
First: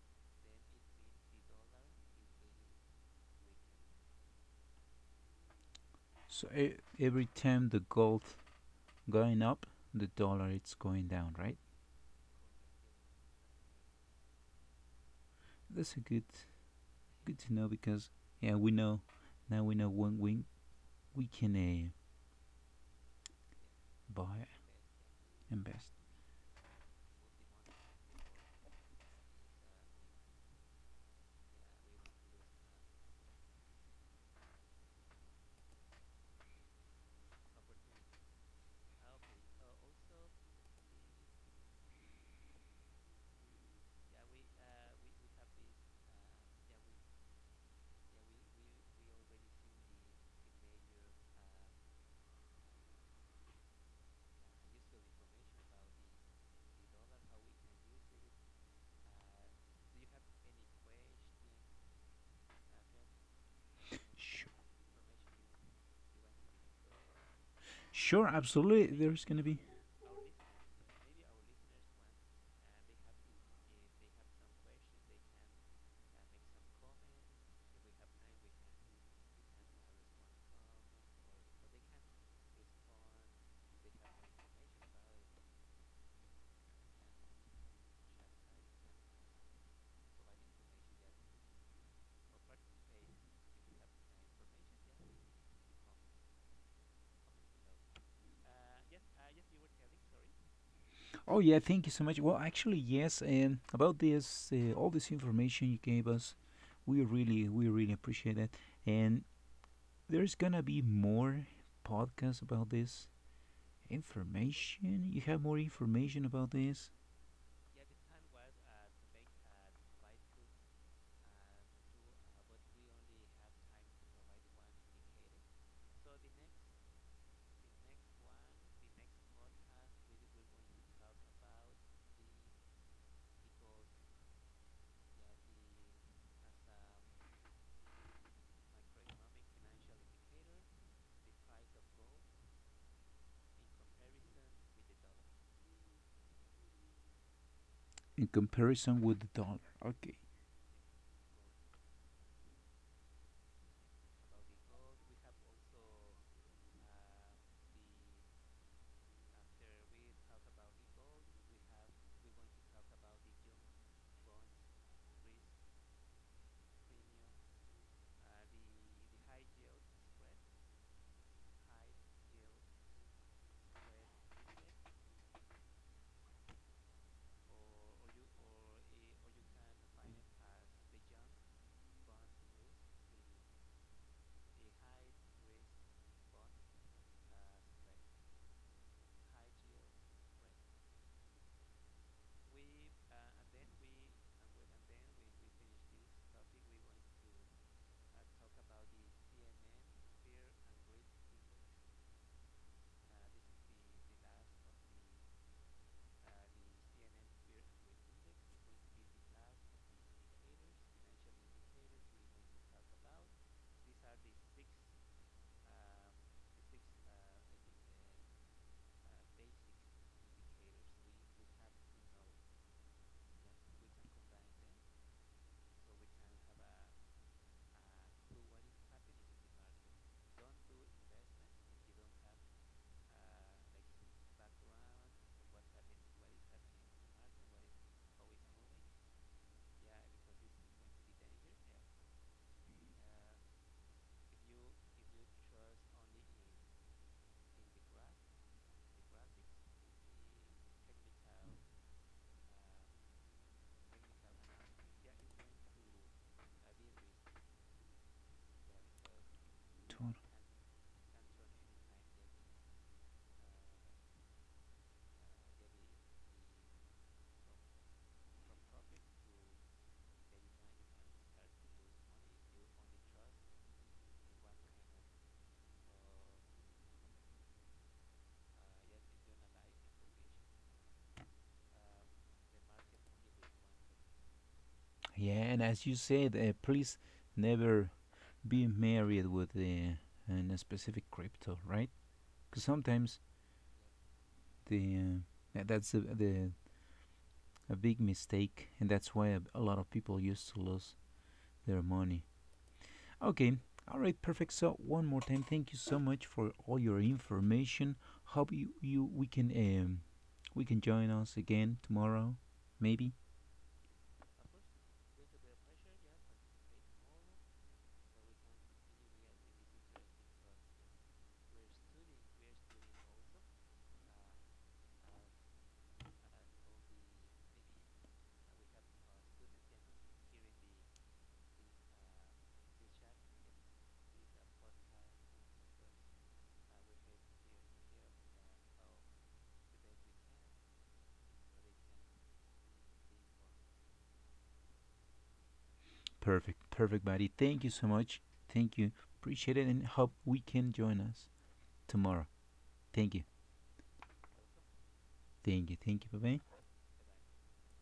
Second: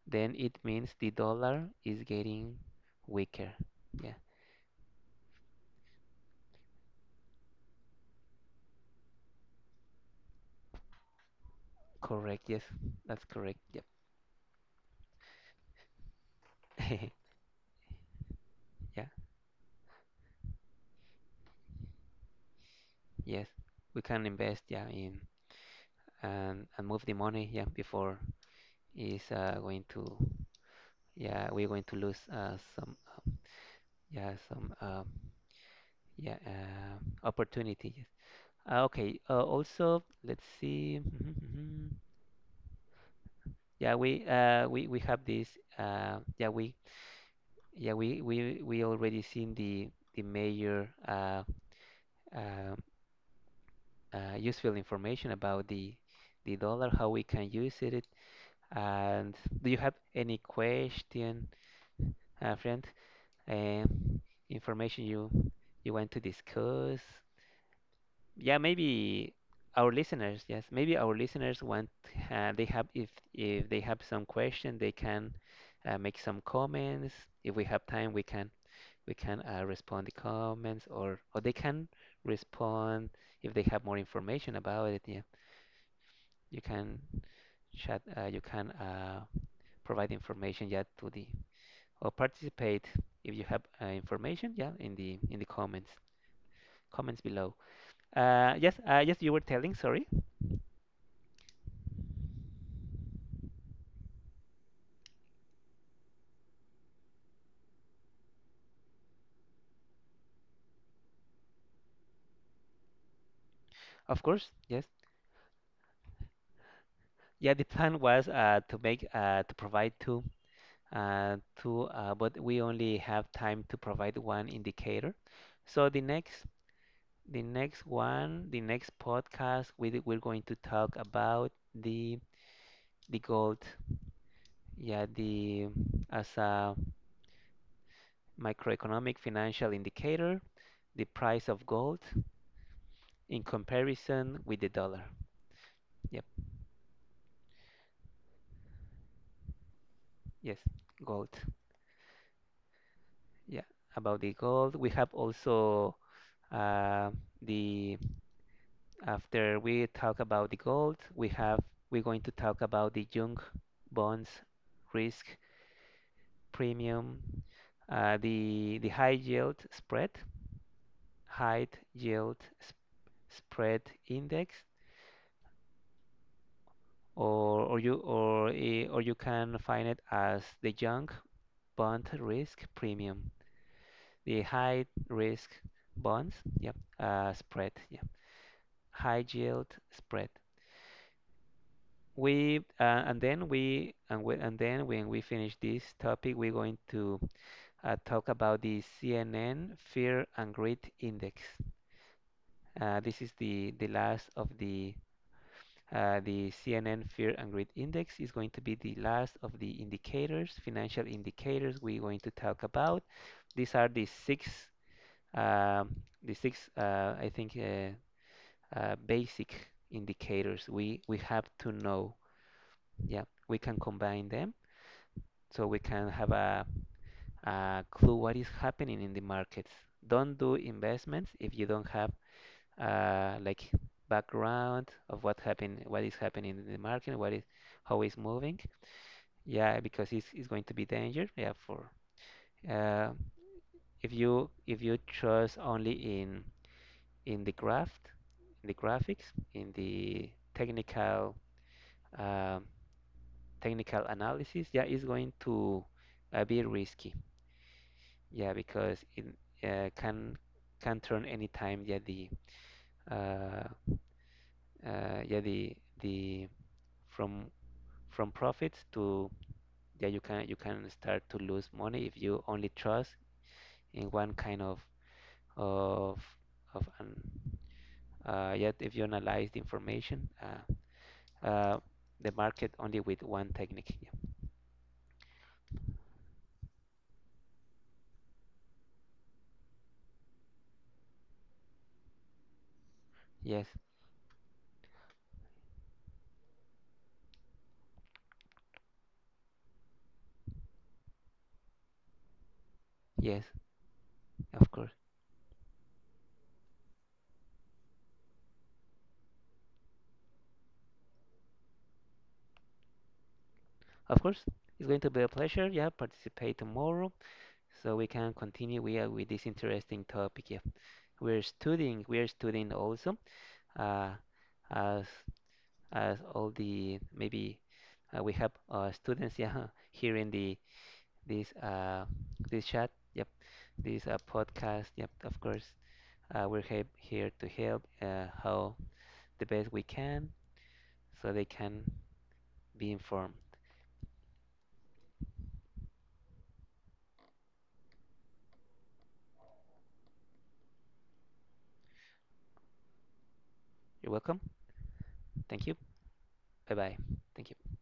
[SPEAKER 2] then it means the dollar is getting weaker. Yeah,
[SPEAKER 1] So e- every time the gold going up, the dollar it's going down. Right?
[SPEAKER 2] correct. Yes, that's correct. Yep.
[SPEAKER 1] That's a good
[SPEAKER 2] (laughs)
[SPEAKER 1] good to know because yeah we know
[SPEAKER 2] Yeah,
[SPEAKER 1] now we know when we can
[SPEAKER 2] yes. We can
[SPEAKER 1] buy
[SPEAKER 2] invest, yeah, in
[SPEAKER 1] invest.
[SPEAKER 2] and move the money yeah before is going to yeah we're going to lose some yeah opportunities okay also let's see mhm, mhm. Yeah we have this yeah we yeah we already seen the major uh, useful information about the dollar how we can use it and do you have any question friend uh,
[SPEAKER 1] Sure.
[SPEAKER 2] information you you want to discuss.
[SPEAKER 1] Sure,
[SPEAKER 2] Yeah,
[SPEAKER 1] absolutely. There's
[SPEAKER 2] maybe
[SPEAKER 1] going to be.
[SPEAKER 2] our listeners, yes, maybe our listeners want they have if they have some question, they can make some comments. If we have time, we can respond the comments or they can respond if they have more information about it. Yeah, you can chat. You can provide information. Yeah, to the or participate if you have information. Yeah, in the comments. Comments below. Yes, you were telling. Sorry.
[SPEAKER 1] Oh yeah, thank you so much. Well, actually, yes. About this, all this information you gave us, we really appreciate that. And there's gonna be more podcasts about this
[SPEAKER 2] Of course. Yes.
[SPEAKER 1] information. You have more information about this
[SPEAKER 2] Yeah, the plan was to provide two, two, but we only have time to provide one indicator. So the next one, the next podcast, we're going to talk about the gold. Yeah, the as a microeconomic financial indicator, the price of gold in comparison with the dollar. Yep.
[SPEAKER 1] in comparison with the dollar. Okay.
[SPEAKER 2] Yes, gold. Yeah, about the gold. We have also uh, the after we talk about the gold, we have we're going to talk about the junk bonds risk premium, the high yield spread, high yield sp spread index, or you can find it as the junk bond risk premium, the high risk bonds, yep, spread, yeah. High yield spread. We and then we, and then when we finish this topic, we're going to talk about the CNN Fear and Greed Index. This is the last of the CNN Fear and Greed Index is going to be the last of the indicators, financial indicators we're going to talk about. These are um, the six, I think, basic indicators we have to know. Yeah, we can combine them so we can have a clue what is happening in the markets. Don't do investments if you don't have like background of what happened, what is happening in the market, what is how it's moving. Yeah, because it's going to be danger. Yeah, for uh, if you trust only in the graph, in the graphics, in the technical um, technical analysis, yeah, it's going to be risky. Yeah, because it uh,
[SPEAKER 1] Total.
[SPEAKER 2] can can turn anytime. Uh, yeah the from from profits to yeah you can start to lose money if you only trust in one kind of of an yet if you analyze the information uh, the market only with one technique. Yeah.
[SPEAKER 1] Yeah, and as you said, please never be married with the an specific crypto, right? Because sometimes
[SPEAKER 2] Yes,
[SPEAKER 1] the tha- that's a, the a big mistake, and that's why a lot of people used to lose their money.
[SPEAKER 2] yes,
[SPEAKER 1] Okay, all right, perfect.
[SPEAKER 2] of
[SPEAKER 1] So
[SPEAKER 2] course,
[SPEAKER 1] one more time, thank you so much for all your information. Hope you, you we can join us again tomorrow, maybe.
[SPEAKER 2] of course. It's going to be a pleasure. Yeah, participate tomorrow. So we can continue with this interesting topic. Yeah. We're studying also uh, as as all the maybe we have students (laughs) yeah here in the this this chat. Yep, this podcast. Yep, of course. We're he here to help how the best we can so they can be informed.
[SPEAKER 1] Perfect, perfect, buddy. Thank you so much. Thank you, appreciate it, and hope we can join us tomorrow. Thank you,
[SPEAKER 2] You're welcome. Thank you.
[SPEAKER 1] thank you. Bye bye.
[SPEAKER 2] Bye bye. Thank you.